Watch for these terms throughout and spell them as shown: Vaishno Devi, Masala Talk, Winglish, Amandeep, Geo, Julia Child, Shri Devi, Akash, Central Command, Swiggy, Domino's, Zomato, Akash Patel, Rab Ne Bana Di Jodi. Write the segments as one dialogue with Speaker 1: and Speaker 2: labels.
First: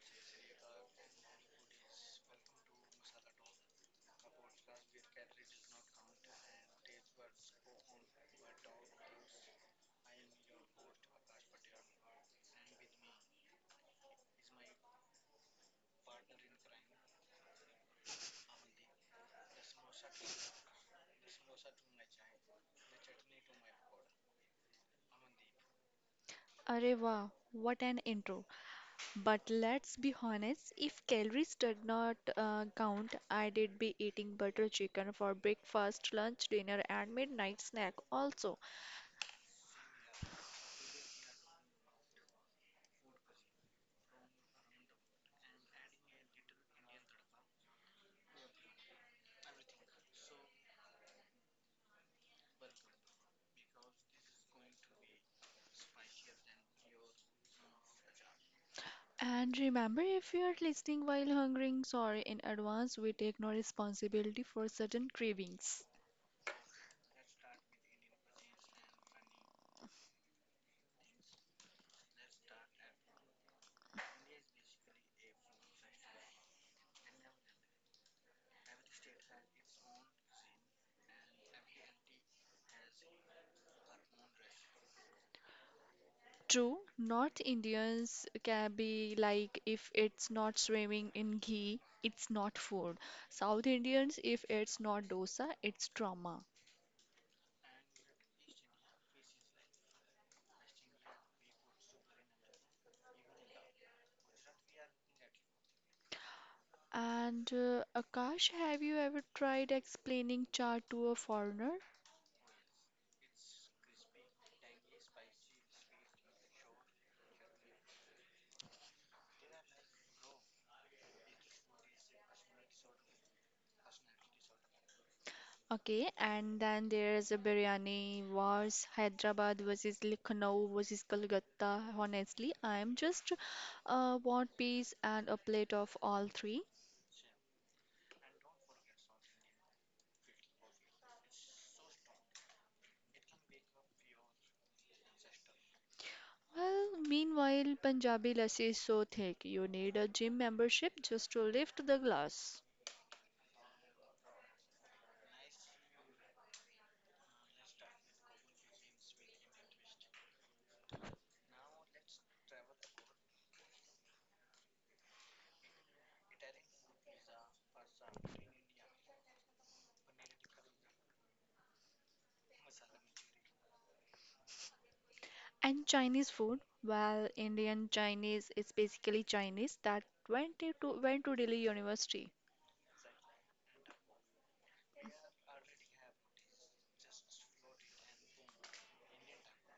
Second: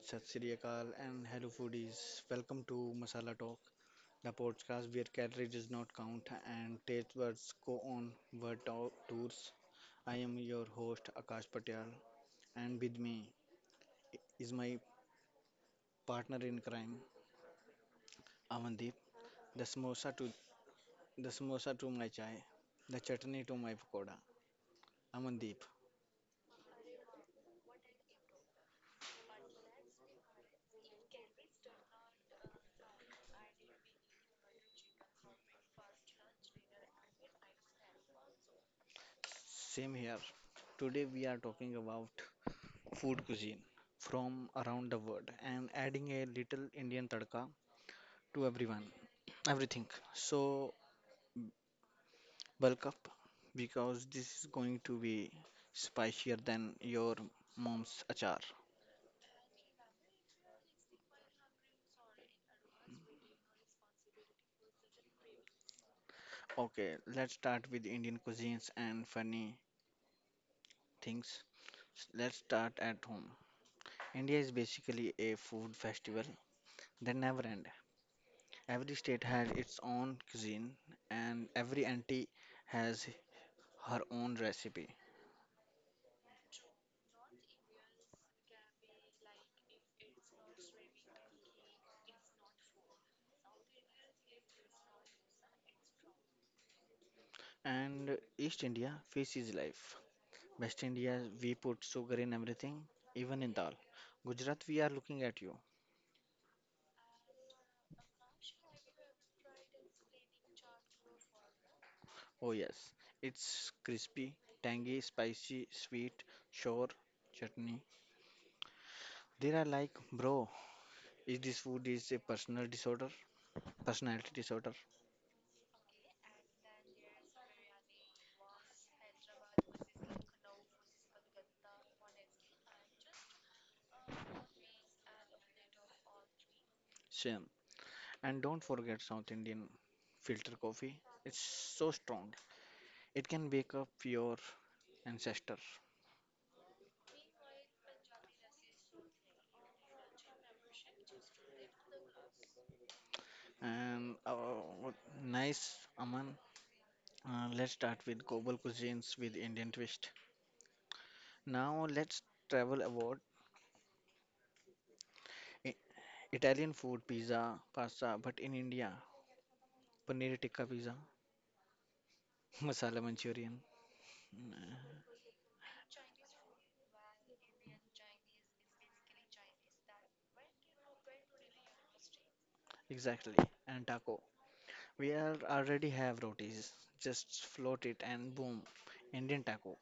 Speaker 1: Sat Sri Akal, and hello foodies. Welcome to Masala Talk, the podcast where calories does not count and taste words go on tours. I am your host Akash Patel, and with me is my partner in crime, Amandeep. The samosa to the samosa to my chai, the chutney to my pakoda. Amandeep,
Speaker 2: Arey wow, what an intro. But let's be honest, if calories did not count, I did be eating butter chicken for breakfast, lunch, dinner, and midnight snack also.
Speaker 1: same here. Today we are talking about food cuisine from around the world and adding a little Indian tadka to everything. So bulk up because this is going to be spicier than your mom's achar.
Speaker 2: And remember, if you're listening while hungering, sorry in advance, we take no responsibility for certain cravings.
Speaker 1: Okay, let's start with Indian cuisines and funny things. Let's start at home. India is basically a food festival that never end. Every state has its own cuisine and every auntie has her own recipe.
Speaker 2: True, North Indians can be like if it's not swimming in ghee, it's not food. South Indians, if it's not dosa, it's trauma.
Speaker 1: And East India faces life. West India, we put sugar in everything, even in dal. Gujarat, we are looking at you.
Speaker 2: And Akash, have you ever tried explaining chaat to a foreigner?
Speaker 1: Oh, yes, it's crispy, tangy, spicy, sweet, sour, chutney. They are like, bro, is this food is a personality disorder?
Speaker 2: Okay, and then there's a biryani wars, Hyderabad versus Lucknow versus Kolkata. Honestly, I'm just want peace and a plate of all three.
Speaker 1: Same. And don't forget South Indian filter coffee. It's so strong. It can wake up your ancestor.
Speaker 2: Well, meanwhile, Punjabi lassi is so thick, you need a gym membership just to lift the glass.
Speaker 1: And what- nice, Aman. Let's start with global cuisines with Indian twist. Now let's travel about I- Italian food, pizza, pasta, but in India, paneer tikka pizza, masala Manchurian, mm,
Speaker 2: And Chinese food, well, Indian Chinese is basically Chinese that went to Delhi University.
Speaker 1: exactly, and taco. We are already have rotis, just float it and boom, Indian taco,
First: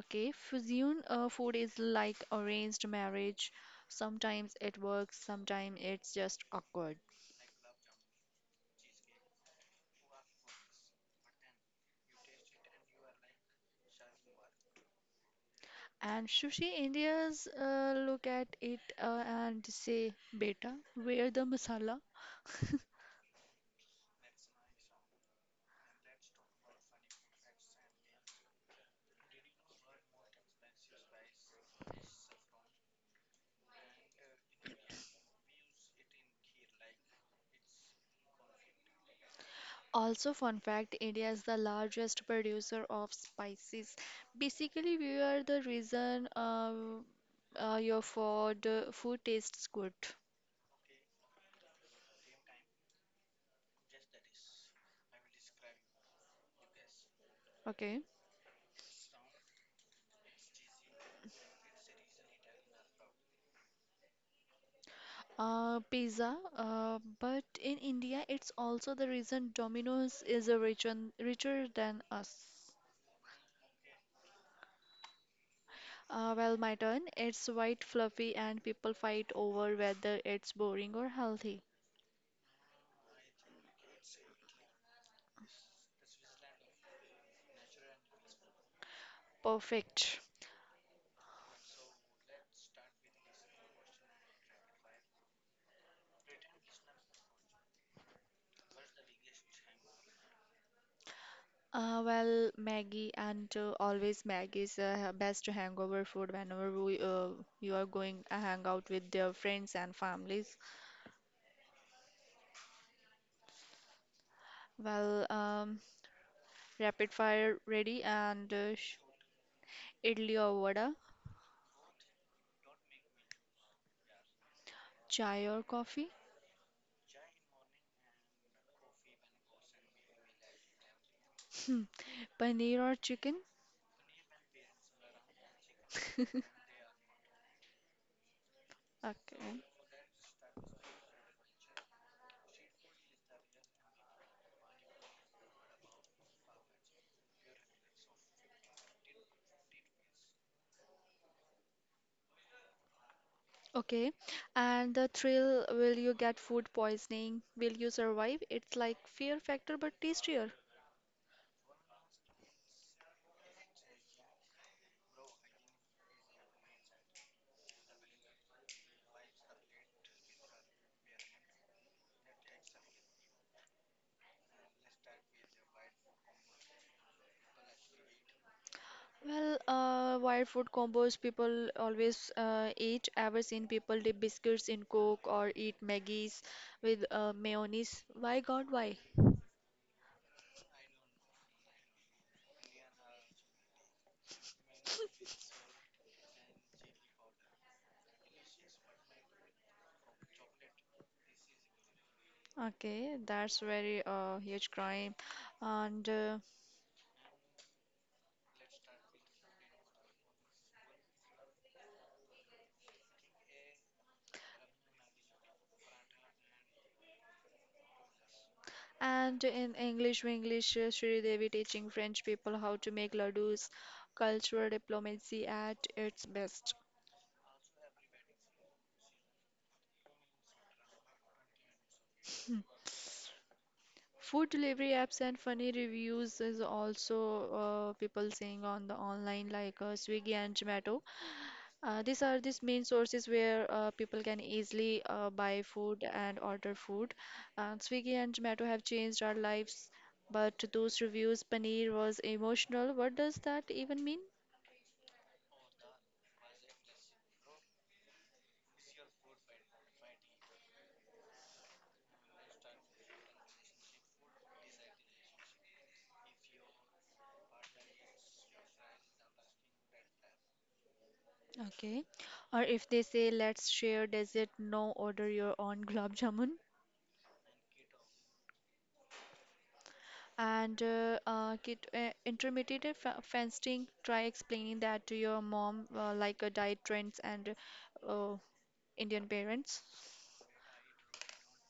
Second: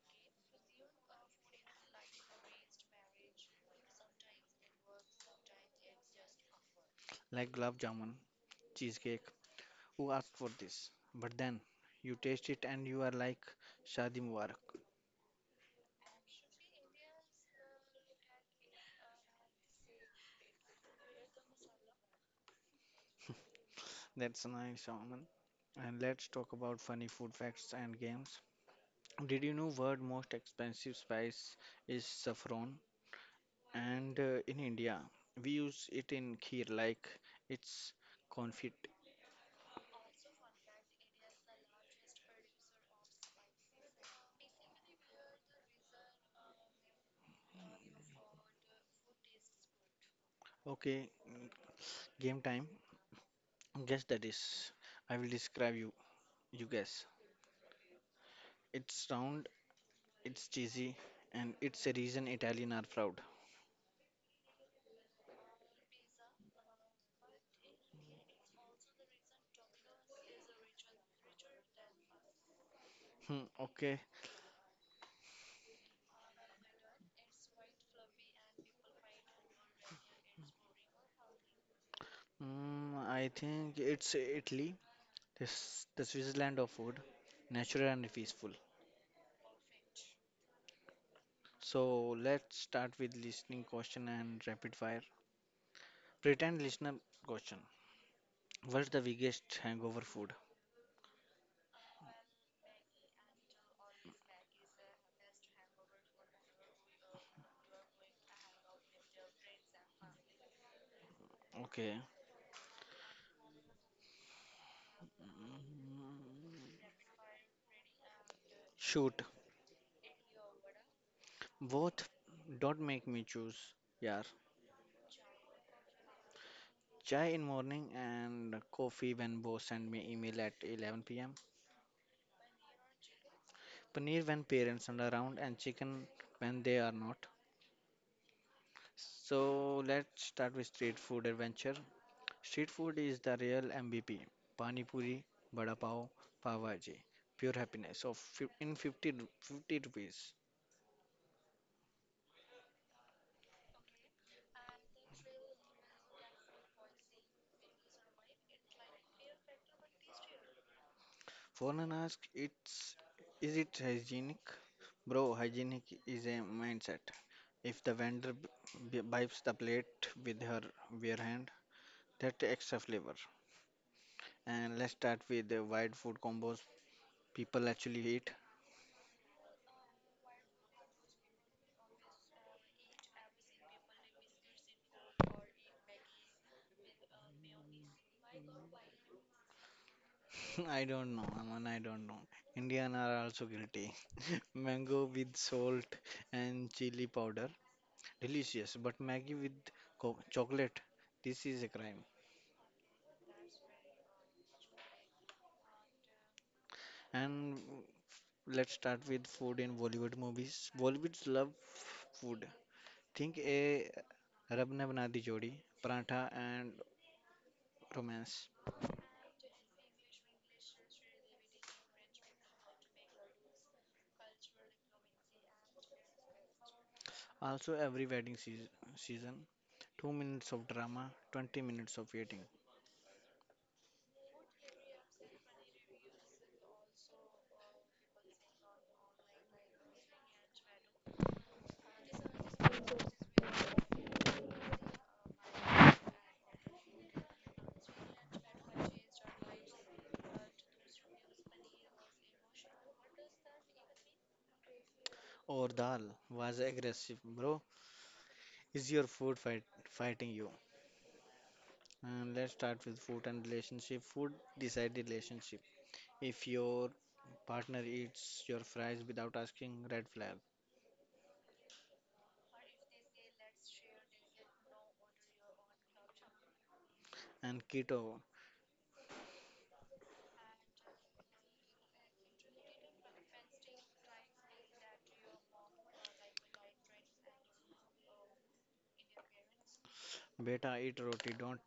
Speaker 2: Okay, fusion food is like arranged marriage. Sometimes it works, sometimes it's just awkward.
Speaker 1: like gulab jamun, cheesecake. Who asked for this? But then you taste it and you are like Shadi Mubarak.
Speaker 2: And sushi Indians look at it and say, Beta, where the masala?
Speaker 1: That's nice, Aman. And let's talk about funny food facts and games. Did you know world most expensive spice is saffron? And in India, we use it in kheer like it's confit.
Speaker 2: Also, fun fact, India is the largest producer of spices. Basically, we are the reason your food tastes good.
Speaker 1: Okay, game time. Guess the dish. I will describe you. You guess.
Speaker 2: Okay.
Speaker 1: It's round, it's cheesy, and it's a reason Italian are proud.
Speaker 2: Pizza, but in India, it's also the reason Domino's is a region richer than us.
Speaker 1: Hmm, okay.
Speaker 2: Well, my turn. It's white, fluffy, and people fight over whether it's boring or healthy.
Speaker 1: Mm, I think it's Italy. This the Switzerland of food, natural and peaceful.
Speaker 2: Perfect.
Speaker 1: So let's start with listening question and rapid fire. Pretend listener question. What's the biggest hangover food?
Speaker 2: Well, Maggie and always Maggie is best hangover food whenever you are going a hangout with your friends and families.
Speaker 1: Okay.
Speaker 2: Well, rapid fire ready and
Speaker 1: Shoot.
Speaker 2: idli or vada,
Speaker 1: Both don't make me choose. Yeah.
Speaker 2: chai or coffee.
Speaker 1: Chai in morning and coffee when boss send me email at 11 pm.
Speaker 2: Hmm. Paneer or chicken?
Speaker 1: Paneer when parents are around and chicken when they are not.
Speaker 2: Okay.
Speaker 1: So let's start with street food adventure. Street food is the real MVP. Pani puri, vada pav, pav bhaji. Pure happiness. So fif- in 50, 50 rupees.
Speaker 2: Okay. And the thrill, will you get food poisoning? Will you survive? It's like fear factor but tastier.
Speaker 1: Foreigner ask, "It's is it hygienic, bro? Hygienic is a mindset. If the vendor wipes the plate with her bare hand, that extra flavor. And let's start with the wide food combos people actually eat.
Speaker 2: Well, wild food combos people always eat. Ever seen people dip biscuits in Coke or eat Maggie's with mayonnaise? Why God, why?
Speaker 1: I don't know, Aman. I don't know. Indian are also guilty. Mango with salt and chili powder, delicious. But Maggie with chocolate, this is a crime.
Speaker 2: Okay, that's very huge crime. And uh,
Speaker 1: And let's start with food in Bollywood movies. Bollywoods love food. Think a Rab Ne Bana Di Jodi, Paratha and Romance.
Speaker 2: And in English, we Sri Devi teaching French people how to make ladoos, cultural diplomacy at its best.
Speaker 1: Also every wedding season, 2 minutes of drama, 20 minutes of eating.
Speaker 2: Food delivery apps and funny reviews is also people saying on the online like Swiggy and Zomato. These are these main sources where people can easily buy food and order food. Swiggy and Zomato have changed our lives, but those reviews, paneer was emotional. What does that even mean?
Speaker 1: Or dal was aggressive, bro. Is your food fight fighting you? And let's start with food and relationship. Food decide relationship. If your partner eats your fries without asking, red flag.
Speaker 2: Okay. Or if they say, let's share dessert, no, order your own gulab jamun.
Speaker 1: And keto,
Speaker 2: Intermittent fasting, try explaining that to your mom, like diet trends and uh, Indian parents.
Speaker 1: beta eat roti, don't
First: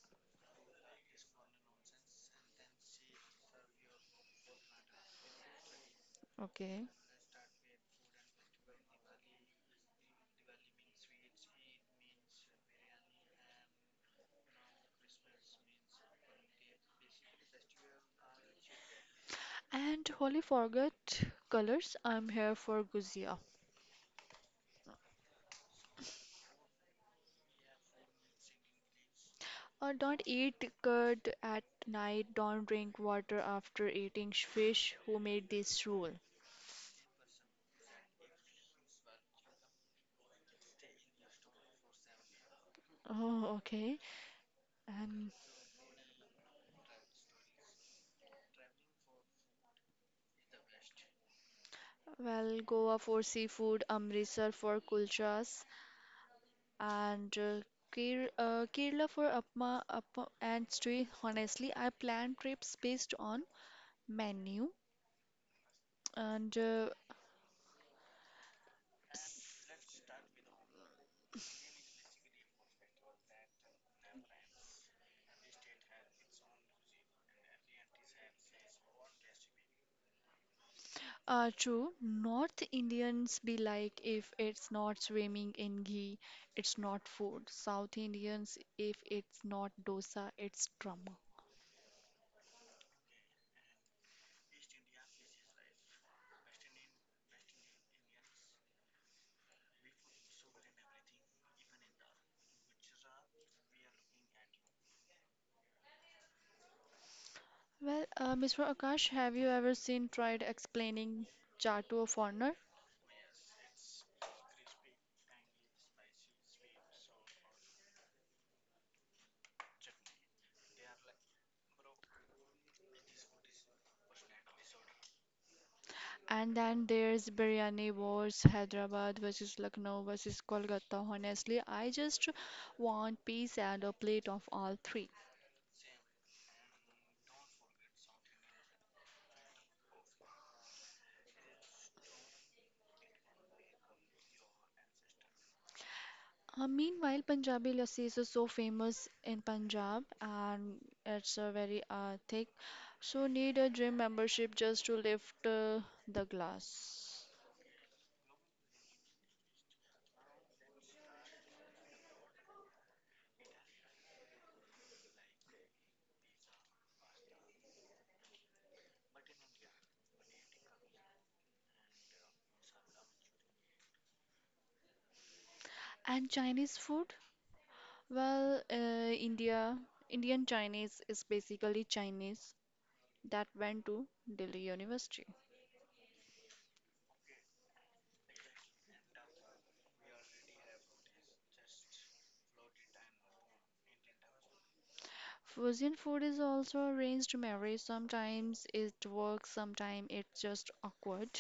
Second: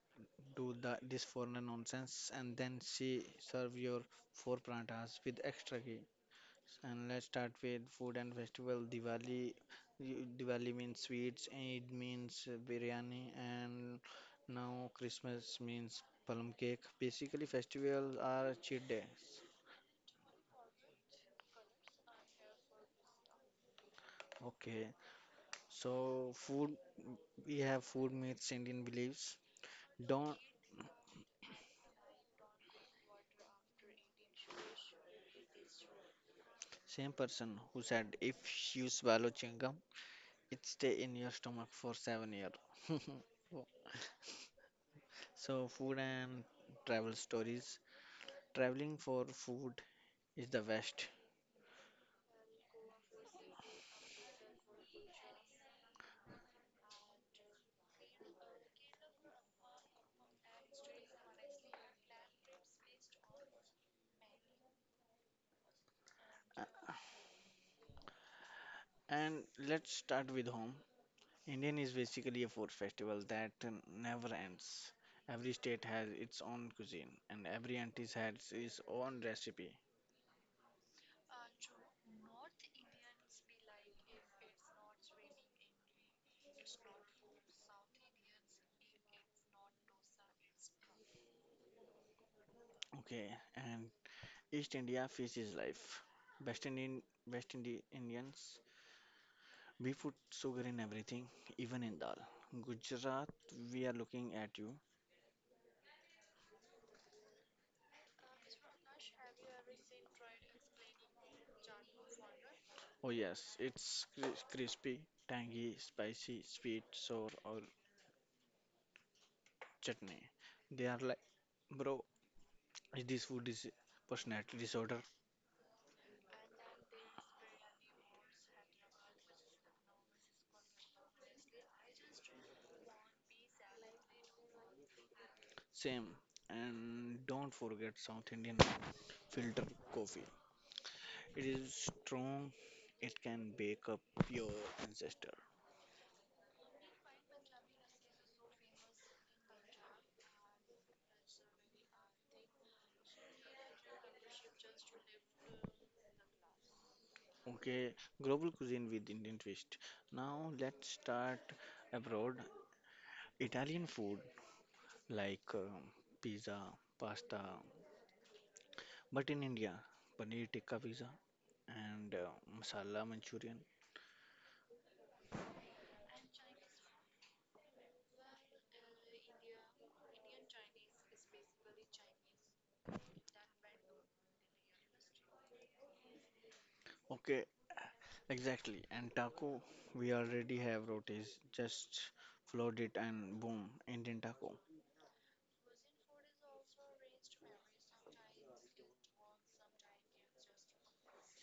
Speaker 1: do the, this foreign nonsense and then she serve your four parathas with extra ghee.
Speaker 2: Okay.
Speaker 1: And let's start with food and festival. Diwali means sweets, Eid means biryani, and now Christmas means plum cake. Basically, festivals are cheat days.
Speaker 2: And holy forget colors, I'm here for guzia.
Speaker 1: Okay, so food we have food myths Indian beliefs.
Speaker 2: Don't
Speaker 1: Don't
Speaker 2: eat curd at night, don't drink water after eating fish. Who made this rule?
Speaker 1: Same person who said if you swallow chewing gum, it stay in your stomach for 7 years.
Speaker 2: Oh, okay. And
Speaker 1: So, food and travel stories. Traveling for food is the best.
Speaker 2: well, Goa for seafood, Amritsar for kulchas, and Kerala for upma and street. Honestly, I plan trips based on menu. And
Speaker 1: A- And let's start with home. Indian is basically a food festival that never ends. Every state has its own cuisine, and every auntie has its own recipe.
Speaker 2: True, North Indians be like if it's not swimming in ghee, it's not food. South Indians, if it's not dosa, it's drama.
Speaker 1: Okay, and East India fish is life. West Indian, West Indi- Indians, we put sugar in everything, even in dal. Gujarat, we are looking at you.
Speaker 2: Well, Mr. Akash, have you ever seen tried explaining chart to a foreigner?
Speaker 1: Oh yes, it's crispy, tangy, spicy, sweet, sour, or chutney. They are like, bro, this food is personality disorder,
Speaker 2: And then there's biryani wars, Hyderabad versus Lucknow versus Kolkata. Honestly, I just want peace and a plate of all three.
Speaker 1: same. And don't forget South Indian filter coffee. It is strong. It can wake up your ancestor.
Speaker 2: Meanwhile, Punjabi lassi is so famous in Punjab and it's very thick. So need a gym membership just to lift the glass.
Speaker 1: Okay, global cuisine with Indian twist. Now let's start abroad. Italian food like pizza, pasta, but in India, paneer tikka pizza, and masala manchurian.
Speaker 2: And Chinese food? Well, Indian Chinese is basically Chinese that went to Delhi University.
Speaker 1: Okay, exactly, and taco. We already have rotis, just flood it and boom, Indian taco,
Speaker 2: Fusion food is also arranged marriage. Sometimes it works, sometimes it's just awkward.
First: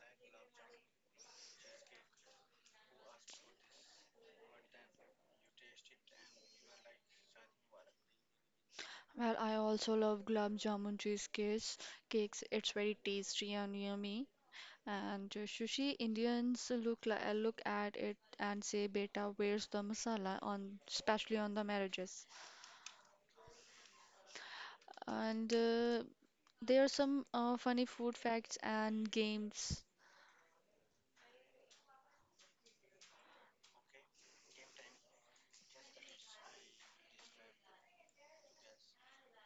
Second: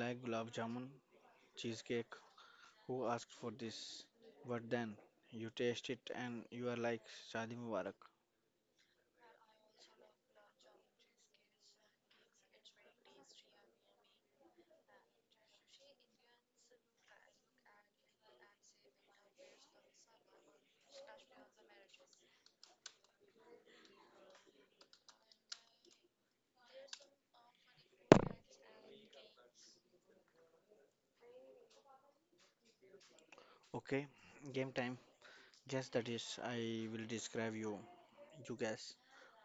Speaker 1: like gulab jamun cheesecake. Who asked for this? But then you taste it and you are like Shadi Mubarak.
Speaker 2: Well, I also love gulab jamun cheesecakes. Cakes, it's very tasty and yummy. And sushi, Indians look at it and say, "Beta, where's the masala?" on especially on the marriages. And there are some funny food facts and games.
Speaker 1: Okay, game time. Guess that is I will describe you. You guess.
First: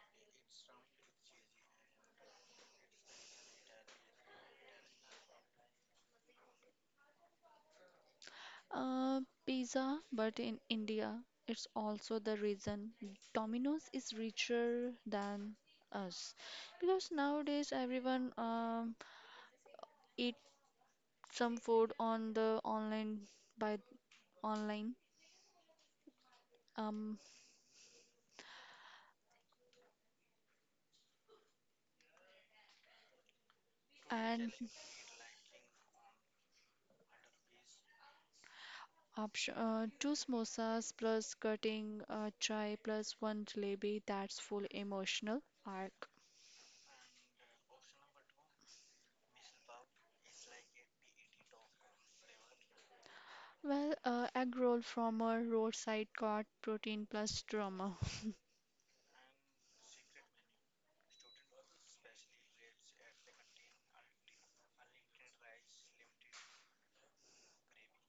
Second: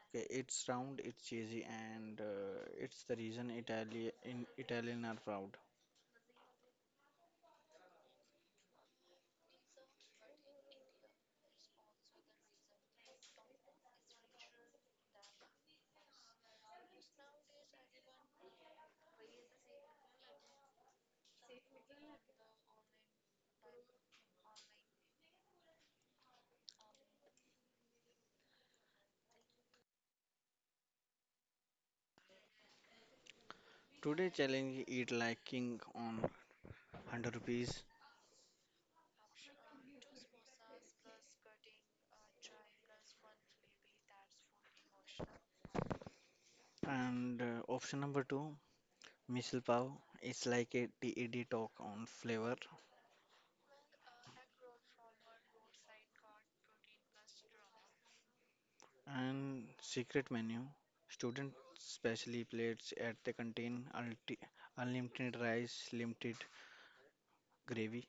Speaker 1: Okay, it's round, it's cheesy, and it's the reason Italy in Italian are proud.
Speaker 2: Pizza, but in India, it's also the reason Domino's is richer than us because nowadays everyone eat some food on the online by online um
Speaker 1: Today
Speaker 2: and
Speaker 1: challenge eat like king on 100 rupees.
Speaker 2: option two samosas plus cutting a chai plus one jalebi, that's full emotional arc.
Speaker 1: And option number two, Missile Pav. It's like a TED talk on flavor
Speaker 2: Well, egg roll from a roadside cart, protein plus drama.
Speaker 1: and secret menu. Student specially plates at the canteen, unlimited rice, limited gravy.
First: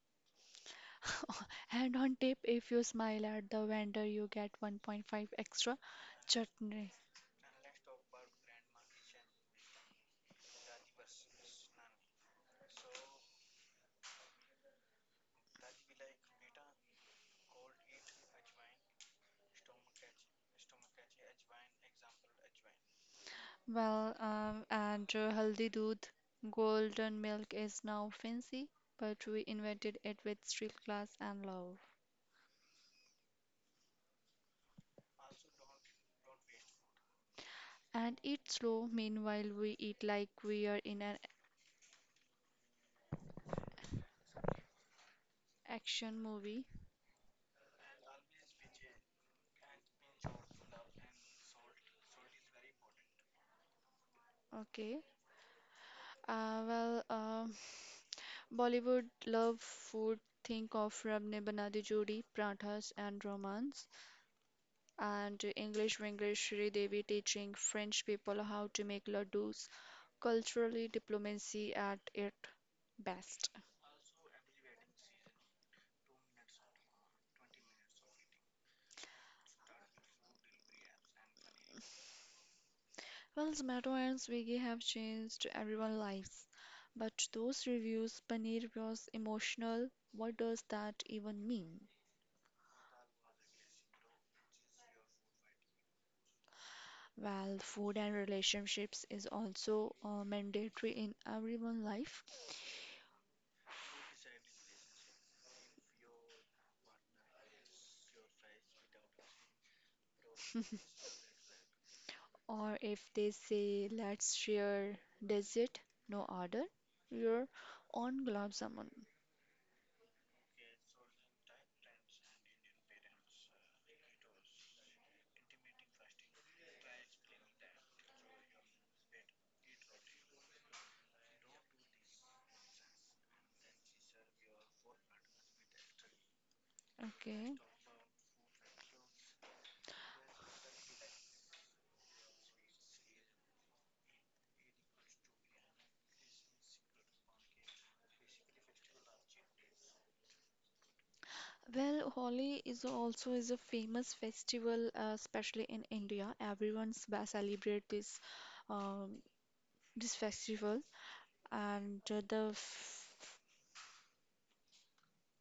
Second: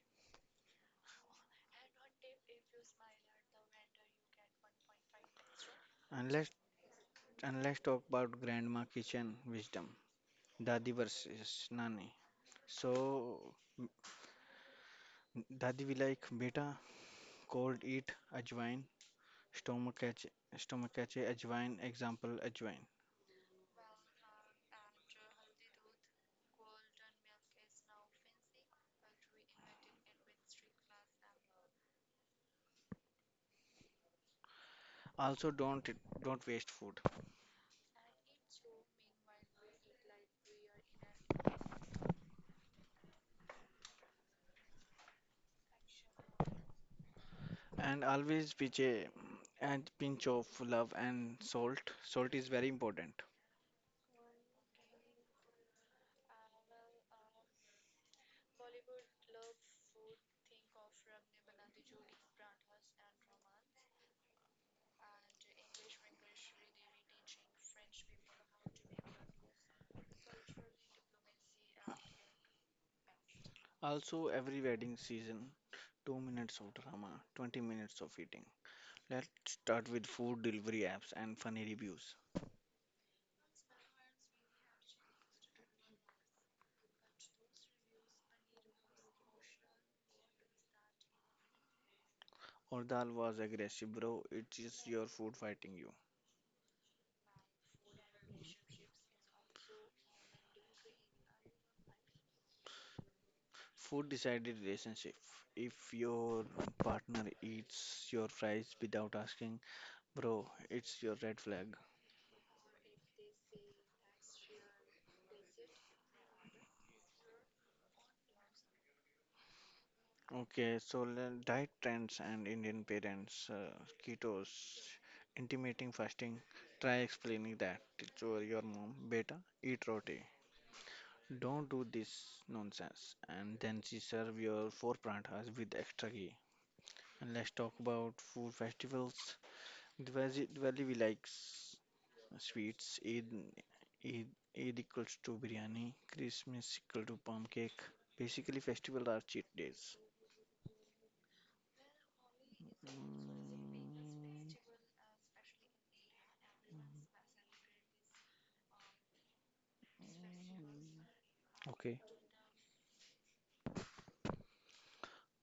Speaker 2: And on tip, if you smile at the vendor, you get 1.5 extra
Speaker 1: And let's,
Speaker 2: chutney.
Speaker 1: and let's talk about grandma kitchen wisdom. Dadi versus Nani. So, m- Dadi will like beta, cold eat, ajwain, stomach catch, stomach catch, ajwain, example, ajwain.
Speaker 2: Well, and haldi doodh, golden milk is now fancy, but we invented it with steel glass and love.
Speaker 1: Also, don't waste food,
Speaker 2: And eat slow, meanwhile, we eat like we are in an action movie.
Speaker 1: and always pinch of love and salt. Salt is very important.
Speaker 2: Okay. Uh, well, um Bollywood love food. Think of Rab Ne Bana Di Jodi, Prathas, and Romance. And English Winglish Shri Devi teaching French people how to make laddus, culturally diplomacy at its best.
Speaker 1: Also, every wedding season, 2 minutes of drama, 20 minutes of eating. Let's start with food delivery apps and funny reviews.
Speaker 2: Well, Zomato and Swiggy have changed everyone's lives, but those reviews, Paneer was emotional. What does that even mean?
Speaker 1: Or dal was aggressive, bro. It is your food fighting you.
Speaker 2: Well, food and relationships is also mandatory in everyone's life.
Speaker 1: Food decided relationship. If your partner eats your fries without asking, bro, it's your red flag.
Speaker 2: Or if they say, let's share dessert, no order, your own gulab jamun.
Speaker 1: Okay, so diet trends and Indian parents, ketos, intermittent fasting. Try explaining that to your mom. Beta, eat roti. Don't do this nonsense. And then she serve your four parathas with extra ghee. And let's
Speaker 2: Okay.
Speaker 1: talk about food festivals. Diwali we like sweets. Eid, Eid equals to biryani. Christmas equal to palm cake. Basically, festivals are cheat days.
Speaker 2: Well, Holi is also is a famous festival, especially in India. Everyone's ba- celebrate this um, this festival,
Speaker 1: Okay.
Speaker 2: and the f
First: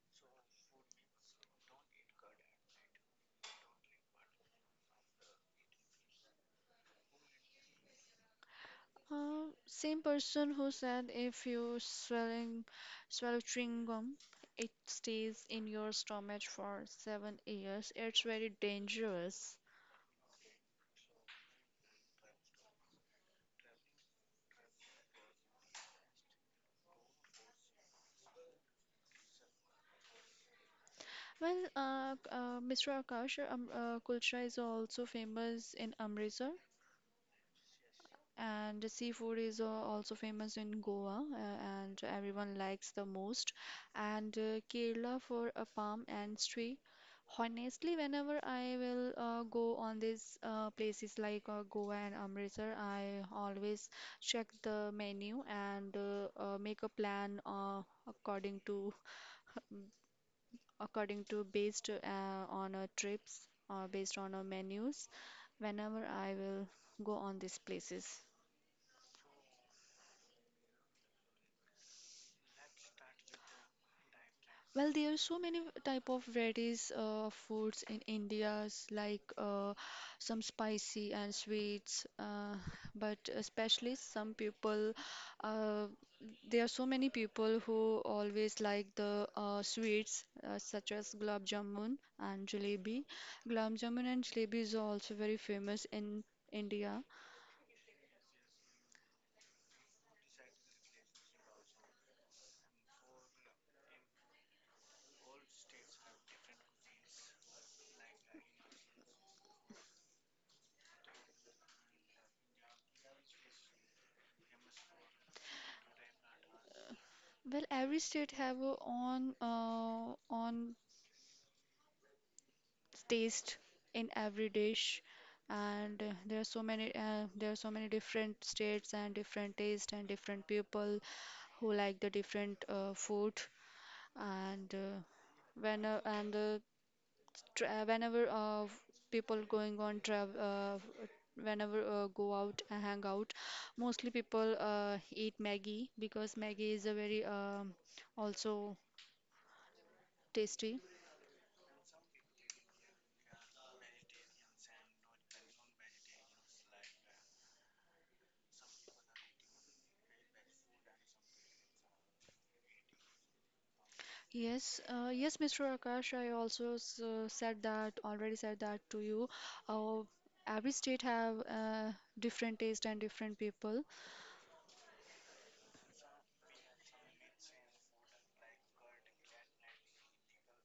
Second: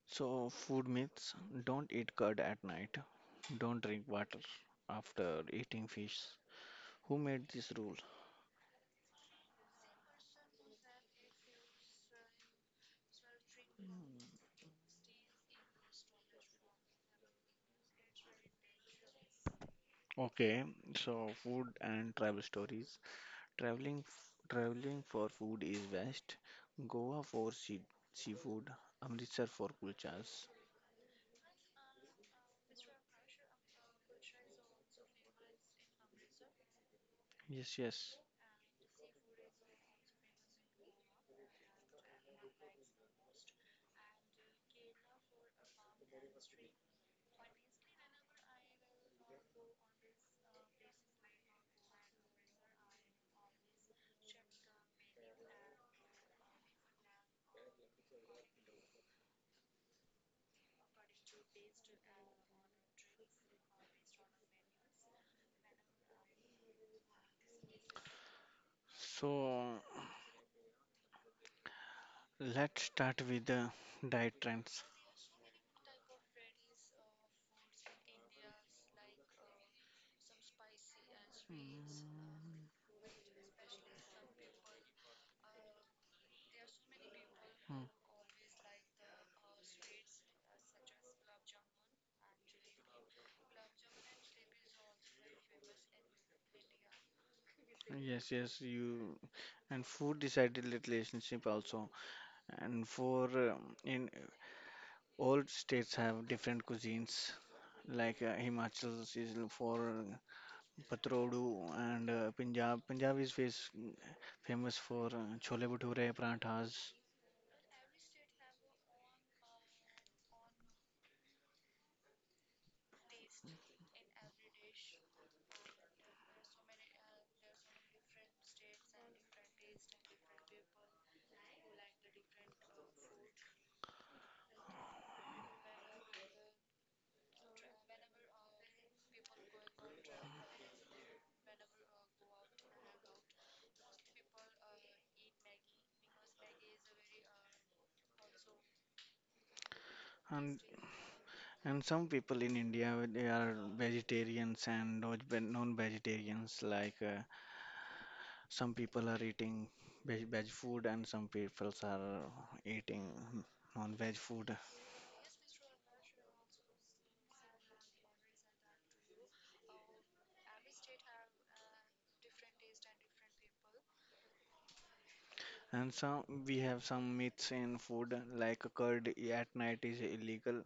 Speaker 1: So, food myths don't eat curd at night, don't drink water after eating fish. Who made this rule?
Speaker 2: same person who said if you swallow chewing gum, it stays in your stomach for 7 years. It's very dangerous.
Speaker 1: Okay, so food and travel stories. Traveling for food is best. Goa for seafood, Amritsar for kulchas.
Speaker 2: Well, Mr. Akash, kulcha is also famous in Amritsar.
Speaker 1: Yes, yes.
Speaker 2: And the seafood is also famous in Goa, and everyone likes the most. And Kerala for a palm and tree. Honestly, whenever I will go on these places like Goa and Amritsar, I always check the menu and make a plan according to according to based on trips or based on menus whenever I will go on these places.
Speaker 1: So, let's start with the diet trends.
Speaker 2: Well, there are so many type of varieties of foods in India's like some spicy and sweets, uh,
Speaker 1: Mm,
Speaker 2: but especially some people, uh, there are so many people
Speaker 1: mm.
Speaker 2: who always like the sweets such as gulab jamun and jalebi. Gulab jamun and jalebi is also very famous in India.
Speaker 1: Yes, yes, you and food decided relationship also. And for in all states have different cuisines like Himachal is for patrodu and Punjab is famous for chole bhature, parathas.
Speaker 2: Well, every state have a own taste in every dish and there are so many different states and different taste and different people who like the different food and when and the tra- whenever people going on travel, whenever go out and hang out, mostly people eat maggie because maggie is a very also
Speaker 1: And
Speaker 2: tasty.
Speaker 1: and some people in India they are vegetarians and non-vegetarians. Like some people are eating veg food and some people are eating non-veg food.
Speaker 2: Yes, yes, Mr. Akash, I also already said that to you. Uh, every state have different taste and different people.
Speaker 1: And some we have some myths in food like curd at night is illegal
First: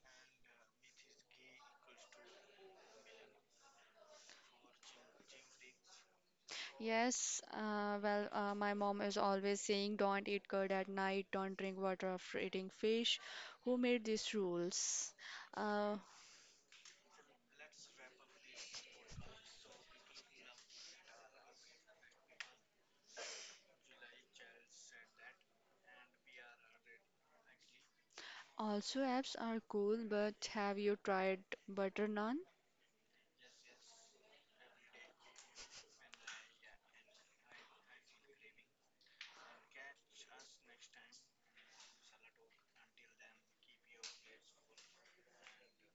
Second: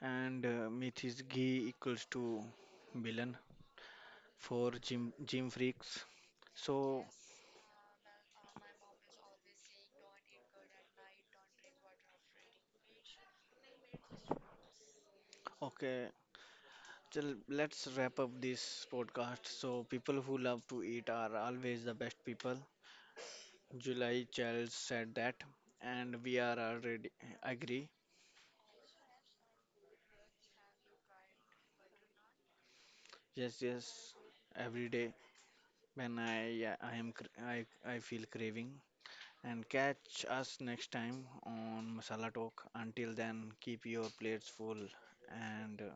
Speaker 1: and myth is ghee equals to villain for gym freaks. So
Speaker 2: Yes, well, my mom is always saying, don't eat curd at night, don't drink water after eating fish. Who made these rules? Uh,
Speaker 1: okay, so let's wrap up this podcast. So people who love to eat are always the best people. July Child said that, and we are already agree.
Speaker 2: also, apps are cool, but have you tried butter naan?
Speaker 1: Yes, yes. Every day when I am I feel craving. And catch us next time on Masala Talk. Until then, keep your plates full and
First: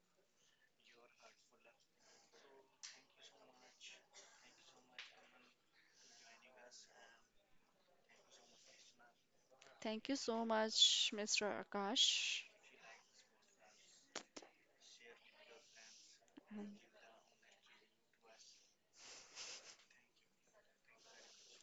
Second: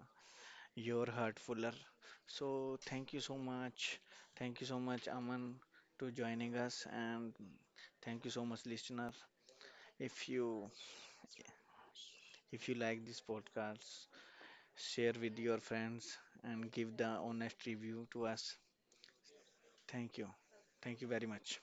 Speaker 1: your heart fuller. So, thank you so much. Thank you so much, Aman, to joining us, and thank you so much, listener.
Speaker 2: Thank you
Speaker 1: If
Speaker 2: so
Speaker 1: you
Speaker 2: much, Mr. Akash.
Speaker 1: if you like this podcast, share with your friends and give the honest review to us. Thank you. Thank you very much.